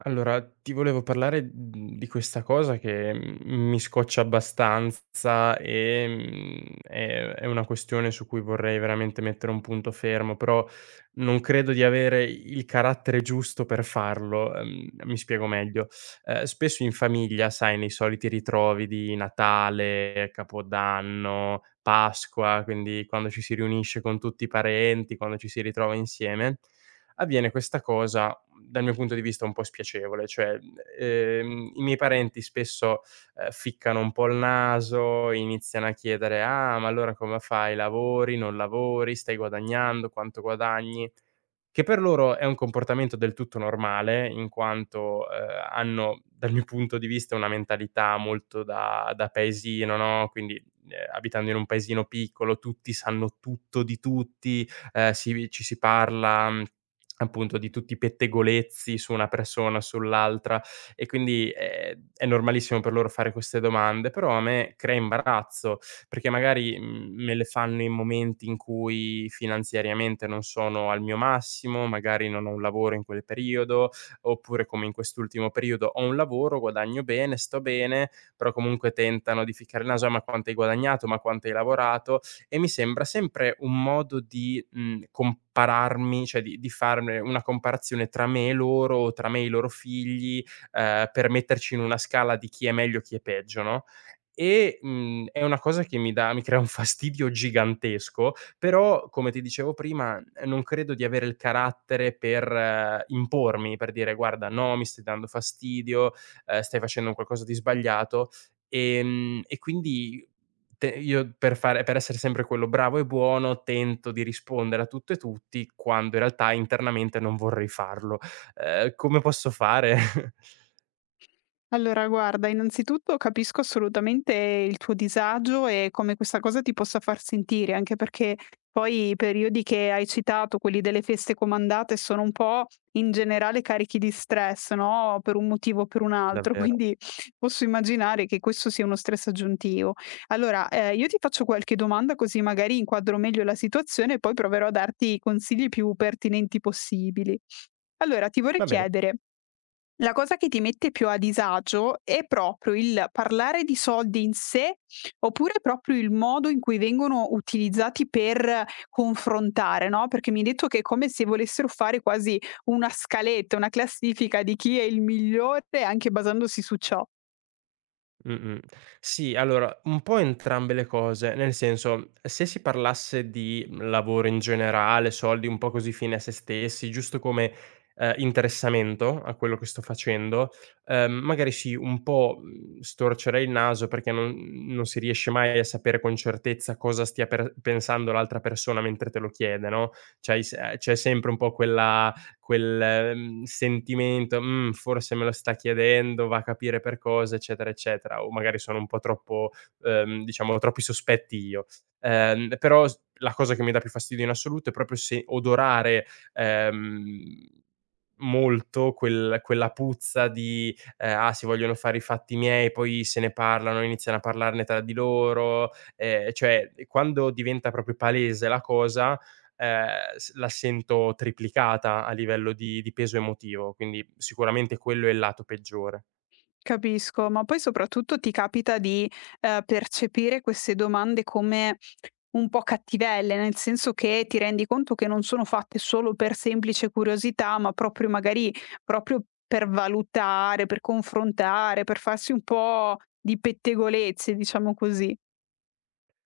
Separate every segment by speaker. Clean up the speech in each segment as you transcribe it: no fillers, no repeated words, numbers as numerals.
Speaker 1: Allora, ti volevo parlare, di questa cosa che, mi scoccia abbastanza e, è una questione su cui vorrei veramente mettere un punto fermo, però non credo di avere il carattere giusto per farlo. Mi spiego meglio: spesso in famiglia, sai, nei soliti ritrovi di Natale, Capodanno, Pasqua, quindi quando ci si riunisce con tutti i parenti, quando ci si ritrova insieme avviene questa cosa, dal mio punto di vista un po' spiacevole, cioè, i miei parenti spesso, ficcano un po' il naso, iniziano a chiedere: "Ah, ma allora come fai? Lavori? Non lavori? Stai guadagnando? Quanto guadagni?" Che per loro è un comportamento del tutto normale, in quanto, hanno, dal mio punto di vista, una mentalità molto da paesino, no, quindi, abitando in un paesino piccolo tutti sanno tutto di tutti, ci si parla, appunto di tutti i pettegolezzi su una persona, sull'altra e quindi, è normalissimo per loro fare queste domande, però a me crea imbarazzo perché magari, me le fanno in momenti in cui finanziariamente non sono al mio massimo, magari non ho un lavoro in quel periodo, oppure come in quest'ultimo periodo ho un lavoro, guadagno bene, sto bene, però comunque tentano di ficcare il naso: "Ah, ma quanto hai guadagnato? Ma quanto hai lavorato?" E mi sembra sempre un modo di, compararmi, cioè di farne una comparazione tra me e loro, o tra me e i loro figli, per metterci in una scala di chi è meglio, e chi è peggio, no? E, è una cosa che mi crea un fastidio gigantesco, però come ti dicevo prima, non credo di avere il carattere per impormi, per dire: "Guarda no, mi stai dando fastidio, stai facendo un qualcosa di sbagliato". E quindi te io per essere sempre quello bravo e buono, tento di rispondere a tutto e tutti, quando in realtà internamente non vorrei farlo. Come posso fare?
Speaker 2: Allora, guarda, innanzitutto capisco assolutamente il tuo disagio e come questa cosa ti possa far sentire, anche perché poi i periodi che hai citato, quelli delle feste comandate, sono un po' in generale carichi di stress, no? Per un motivo o per un altro,
Speaker 1: Davvero.
Speaker 2: quindi posso immaginare che questo sia uno stress aggiuntivo. Allora, io ti faccio qualche domanda così magari inquadro meglio la situazione e poi proverò a darti i consigli più pertinenti possibili. Allora, ti vorrei
Speaker 1: Va bene.
Speaker 2: chiedere, la cosa che ti mette più a disagio è proprio il parlare di soldi in sé, oppure proprio il modo in cui vengono utilizzati per confrontare, no, perché mi hai detto che è come se volessero fare quasi una scaletta, una classifica di chi è il migliore anche basandosi su ciò.
Speaker 1: Mh-mh. Sì, allora, un po' entrambe le cose, nel senso, se si parlasse di lavoro in generale, soldi un po' così fine a se stessi, giusto come, interessamento a quello che sto facendo, magari sì, un po', storcerei il naso perché non si riesce mai a sapere con certezza cosa stia per pensando l'altra persona mentre te lo chiede, no, c'hai se c'è sempre un po' quel, sentimento: "Mhmm, forse me lo sta chiedendo, va a capire per cosa", eccetera, eccetera, o magari sono un po' troppo diciamo, ho troppi sospetti io. Però s la cosa che mi dà più fastidio in assoluto è proprio se odorare, ehm, molto quella puzza di, "Ah, si vogliono fare i fatti miei", poi se ne parlano, iniziano a parlarne tra di loro, cioè quando diventa proprio palese la cosa, s la sento triplicata a livello di peso emotivo, quindi sicuramente quello è il lato peggiore.
Speaker 2: Capisco, ma poi soprattutto ti capita di, percepire queste domande come un po' cattivelle, nel senso che ti rendi conto che non sono fatte solo per semplice curiosità, ma proprio magari proprio per valutare, per confrontare, per farsi un po' di pettegolezzi, diciamo così.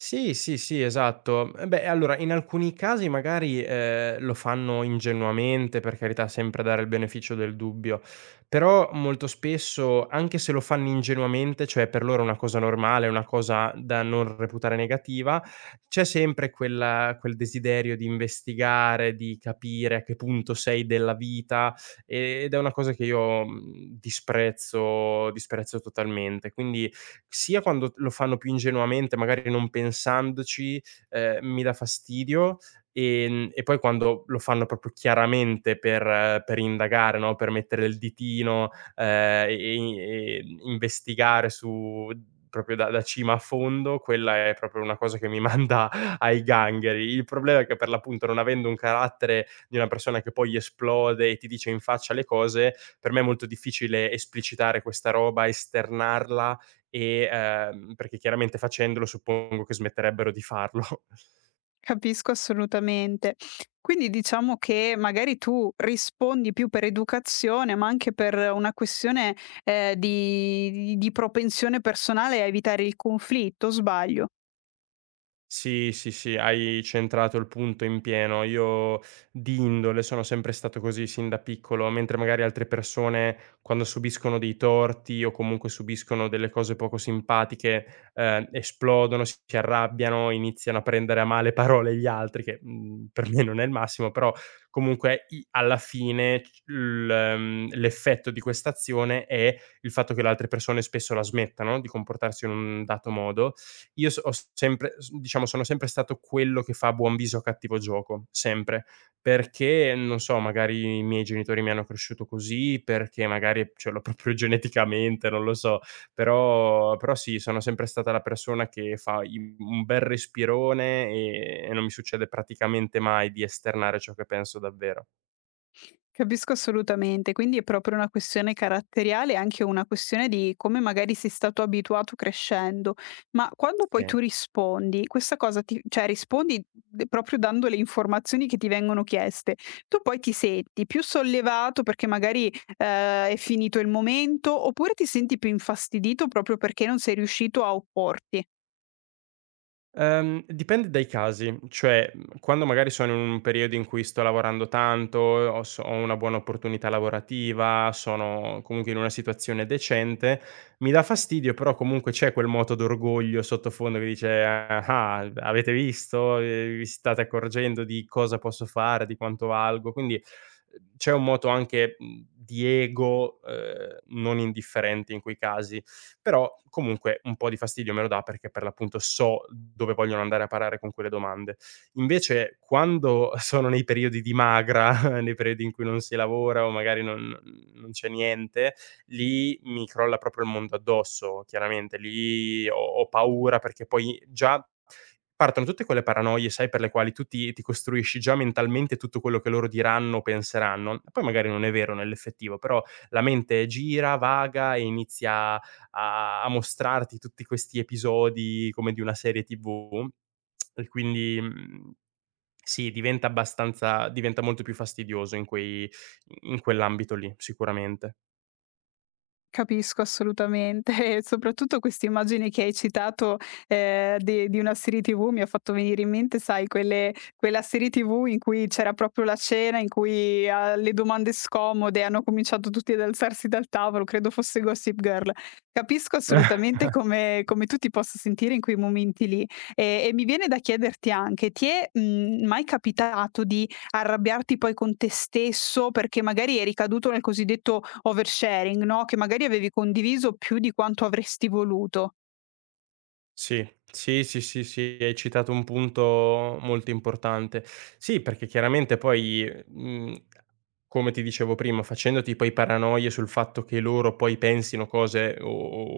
Speaker 1: Sì, sì, sì, esatto. Eh beh, allora in alcuni casi magari, lo fanno ingenuamente, per carità, sempre dare il beneficio del dubbio, però molto spesso, anche se lo fanno ingenuamente, cioè per loro è una cosa normale, una cosa da non reputare negativa, c'è sempre quel desiderio di investigare, di capire a che punto sei della vita, ed è una cosa che io, disprezzo totalmente. Quindi sia quando lo fanno più ingenuamente, magari non pensandoci, mi dà fastidio, e poi quando lo fanno proprio chiaramente per indagare, no, per mettere il ditino, e investigare su proprio da cima a fondo, quella è proprio una cosa che mi manda ai gangheri. Il problema è che per l'appunto, non avendo un carattere di una persona che poi esplode e ti dice in faccia le cose, per me è molto difficile esplicitare questa roba, esternarla e, perché chiaramente facendolo suppongo che smetterebbero di farlo.
Speaker 2: Capisco assolutamente. Quindi diciamo che magari tu rispondi più per educazione, ma anche per una questione di, di propensione personale a evitare il conflitto, sbaglio?
Speaker 1: Sì, sì, sì, hai centrato il punto in pieno. Io di indole sono sempre stato così sin da piccolo, mentre magari altre persone quando subiscono dei torti o comunque subiscono delle cose poco simpatiche, esplodono, si arrabbiano, iniziano a prendere a male parole gli altri, che, per me non è il massimo, però comunque i alla fine c l l'effetto di quest'azione è il fatto che le altre persone spesso la smettano di comportarsi in un dato modo io so ho sempre s diciamo, sono sempre stato quello che fa buon viso a cattivo gioco, sempre. Perché, non so, magari i miei genitori mi hanno cresciuto così, perché magari ce l'ho proprio geneticamente, non lo so. Però però sì, sono sempre stata la persona che fa i un bel respirone e non mi succede praticamente mai di esternare ciò che penso davvero.
Speaker 2: Capisco assolutamente, quindi è proprio una questione caratteriale e anche una questione di come magari sei stato abituato crescendo. Ma quando poi
Speaker 1: Sì.
Speaker 2: tu rispondi, questa cosa ti cioè rispondi d proprio dando le informazioni che ti vengono chieste, tu poi ti senti più sollevato perché magari, è finito il momento, oppure ti senti più infastidito proprio perché non sei riuscito a opporti?
Speaker 1: Dipende dai casi, cioè, quando magari sono in un periodo in cui sto lavorando tanto, ho una buona opportunità lavorativa, sono comunque in una situazione decente, mi dà fastidio, però comunque c'è quel moto d'orgoglio sottofondo che dice: "Ah, avete visto? Vi state accorgendo di cosa posso fare, di quanto valgo?" Quindi, c'è un moto anche, di ego, non indifferente in quei casi però comunque un po' di fastidio me lo dà perché per l'appunto so dove vogliono andare a parare con quelle domande. Invece quando sono nei periodi di magra, nei periodi in cui non si lavora o magari non c'è niente, lì mi crolla proprio il mondo addosso, chiaramente. Lì ho paura perché poi già partono tutte quelle paranoie, sai, per le quali tu ti costruisci già mentalmente tutto quello che loro diranno o penseranno. Poi magari non è vero nell'effettivo, però la mente gira, vaga e inizia a mostrarti tutti questi episodi come di una serie TV e quindi, sì, diventa molto più fastidioso in quell'ambito lì, sicuramente.
Speaker 2: Capisco assolutamente e soprattutto questa immagine che hai citato, di una serie TV mi ha fatto venire in mente, sai, quelle quella serie TV in cui c'era proprio la cena, in cui alle domande scomode hanno cominciato tutti ad alzarsi dal tavolo, credo fosse Gossip Girl. Capisco assolutamente come tu ti possa sentire in quei momenti lì. E mi viene da chiederti anche: ti è, mai capitato di arrabbiarti poi con te stesso perché magari eri caduto nel cosiddetto oversharing, no, che magari avevi condiviso più di quanto avresti voluto.
Speaker 1: Sì, sì, sì, sì, sì, hai citato un punto molto importante. Sì, perché chiaramente poi, come ti dicevo prima, facendoti poi paranoie sul fatto che loro poi pensino cose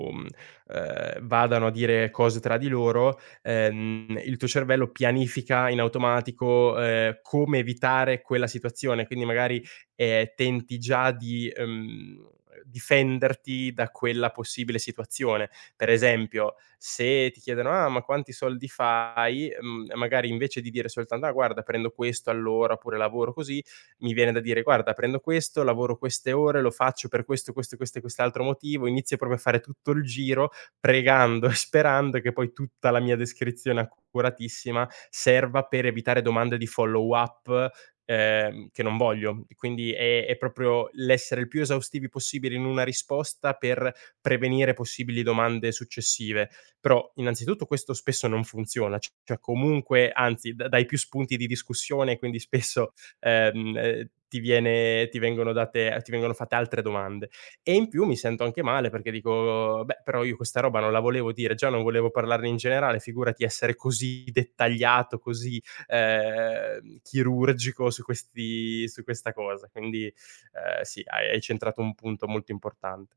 Speaker 1: o, vadano a dire cose tra di loro, il tuo cervello pianifica in automatico, come evitare quella situazione. Quindi magari, tenti già di, difenderti da quella possibile situazione. Per esempio, se ti chiedono: "Ah, ma quanti soldi fai?" Mhmm, magari invece di dire soltanto: "Ah, guarda prendo questo all'ora, oppure lavoro così", mi viene da dire: "Guarda prendo questo, lavoro queste ore, lo faccio per questo, questo, questo e quest'altro motivo". Inizio proprio a fare tutto il giro, pregando e sperando che poi tutta la mia descrizione accuratissima serva per evitare domande di follow up, che non voglio. Quindi è proprio l'essere il più esaustivi possibile in una risposta per prevenire possibili domande successive. Però innanzitutto questo spesso non funziona, c cioè comunque anzi d dai più spunti di discussione, quindi spesso, ti viene ti vengono date ti vengono fatte altre domande. E in più mi sento anche male perché dico: "Beh, però io questa roba non la volevo dire, già non volevo parlarne in generale, figurati essere così dettagliato, così, chirurgico su questi su questa cosa". Quindi, sì, hai centrato un punto molto importante.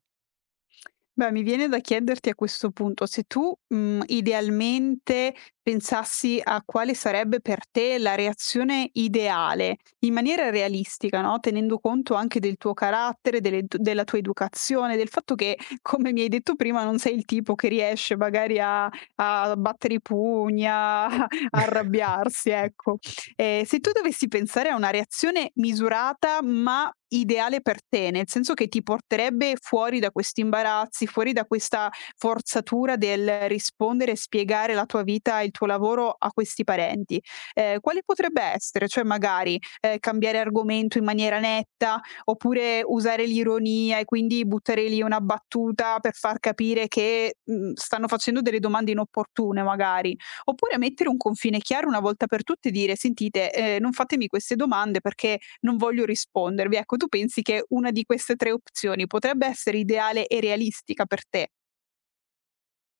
Speaker 2: Beh, mi viene da chiederti a questo punto, se tu, idealmente pensassi a quale sarebbe per te la reazione ideale, in maniera realistica, no, tenendo conto anche del tuo carattere, delle t della tua educazione, del fatto che, come mi hai detto prima, non sei il tipo che riesce magari a battere i pugni, a a arrabbiarsi, ecco. Se tu dovessi pensare a una reazione misurata, ma ideale per te, nel senso che ti porterebbe fuori da questi imbarazzi, fuori da questa forzatura del rispondere e spiegare la tua vita e il tuo lavoro a questi parenti, quale potrebbe essere? Cioè magari, cambiare argomento in maniera netta, oppure usare l'ironia e quindi buttare lì una battuta per far capire che, stanno facendo delle domande inopportune magari. Oppure mettere un confine chiaro una volta per tutte e dire: "Sentite, non fatemi queste domande perché non voglio rispondervi". Ecco, tu pensi che una di queste 3 opzioni potrebbe essere ideale e realistica per te?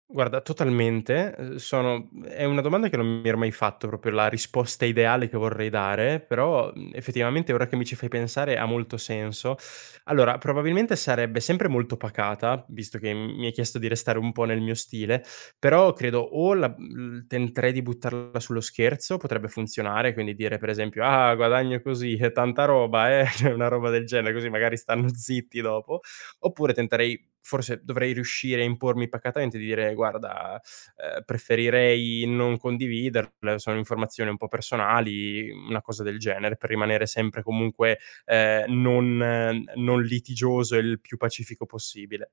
Speaker 1: Guarda, totalmente. È una domanda che non mi ero mai fatto, proprio la risposta ideale che vorrei dare, però, effettivamente ora che mi ci fai pensare ha molto senso. Allora, probabilmente sarebbe sempre molto pacata, visto che m mi hai chiesto di restare un po' nel mio stile, però credo tenterei di buttarla sullo scherzo, potrebbe funzionare, quindi dire per esempio: "Ah, guadagno così, tanta roba, cioè una roba del genere, così magari stanno zitti dopo. Oppure tenterei forse dovrei riuscire a impormi pacatamente di dire: "Guarda, preferirei non condividerle, sono informazioni un po' personali", una cosa del genere, per rimanere sempre comunque, non litigioso e il più pacifico possibile.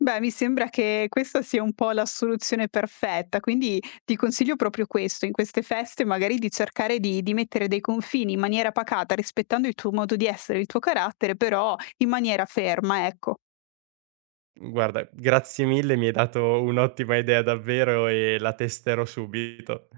Speaker 2: Beh, mi sembra che questa sia un po' la soluzione perfetta, quindi ti consiglio proprio questo, in queste feste magari di cercare di mettere dei confini in maniera pacata, rispettando il tuo modo di essere, il tuo carattere, però in maniera ferma, ecco.
Speaker 1: Guarda, grazie mille, mi hai dato un'ottima idea davvero e la testerò subito.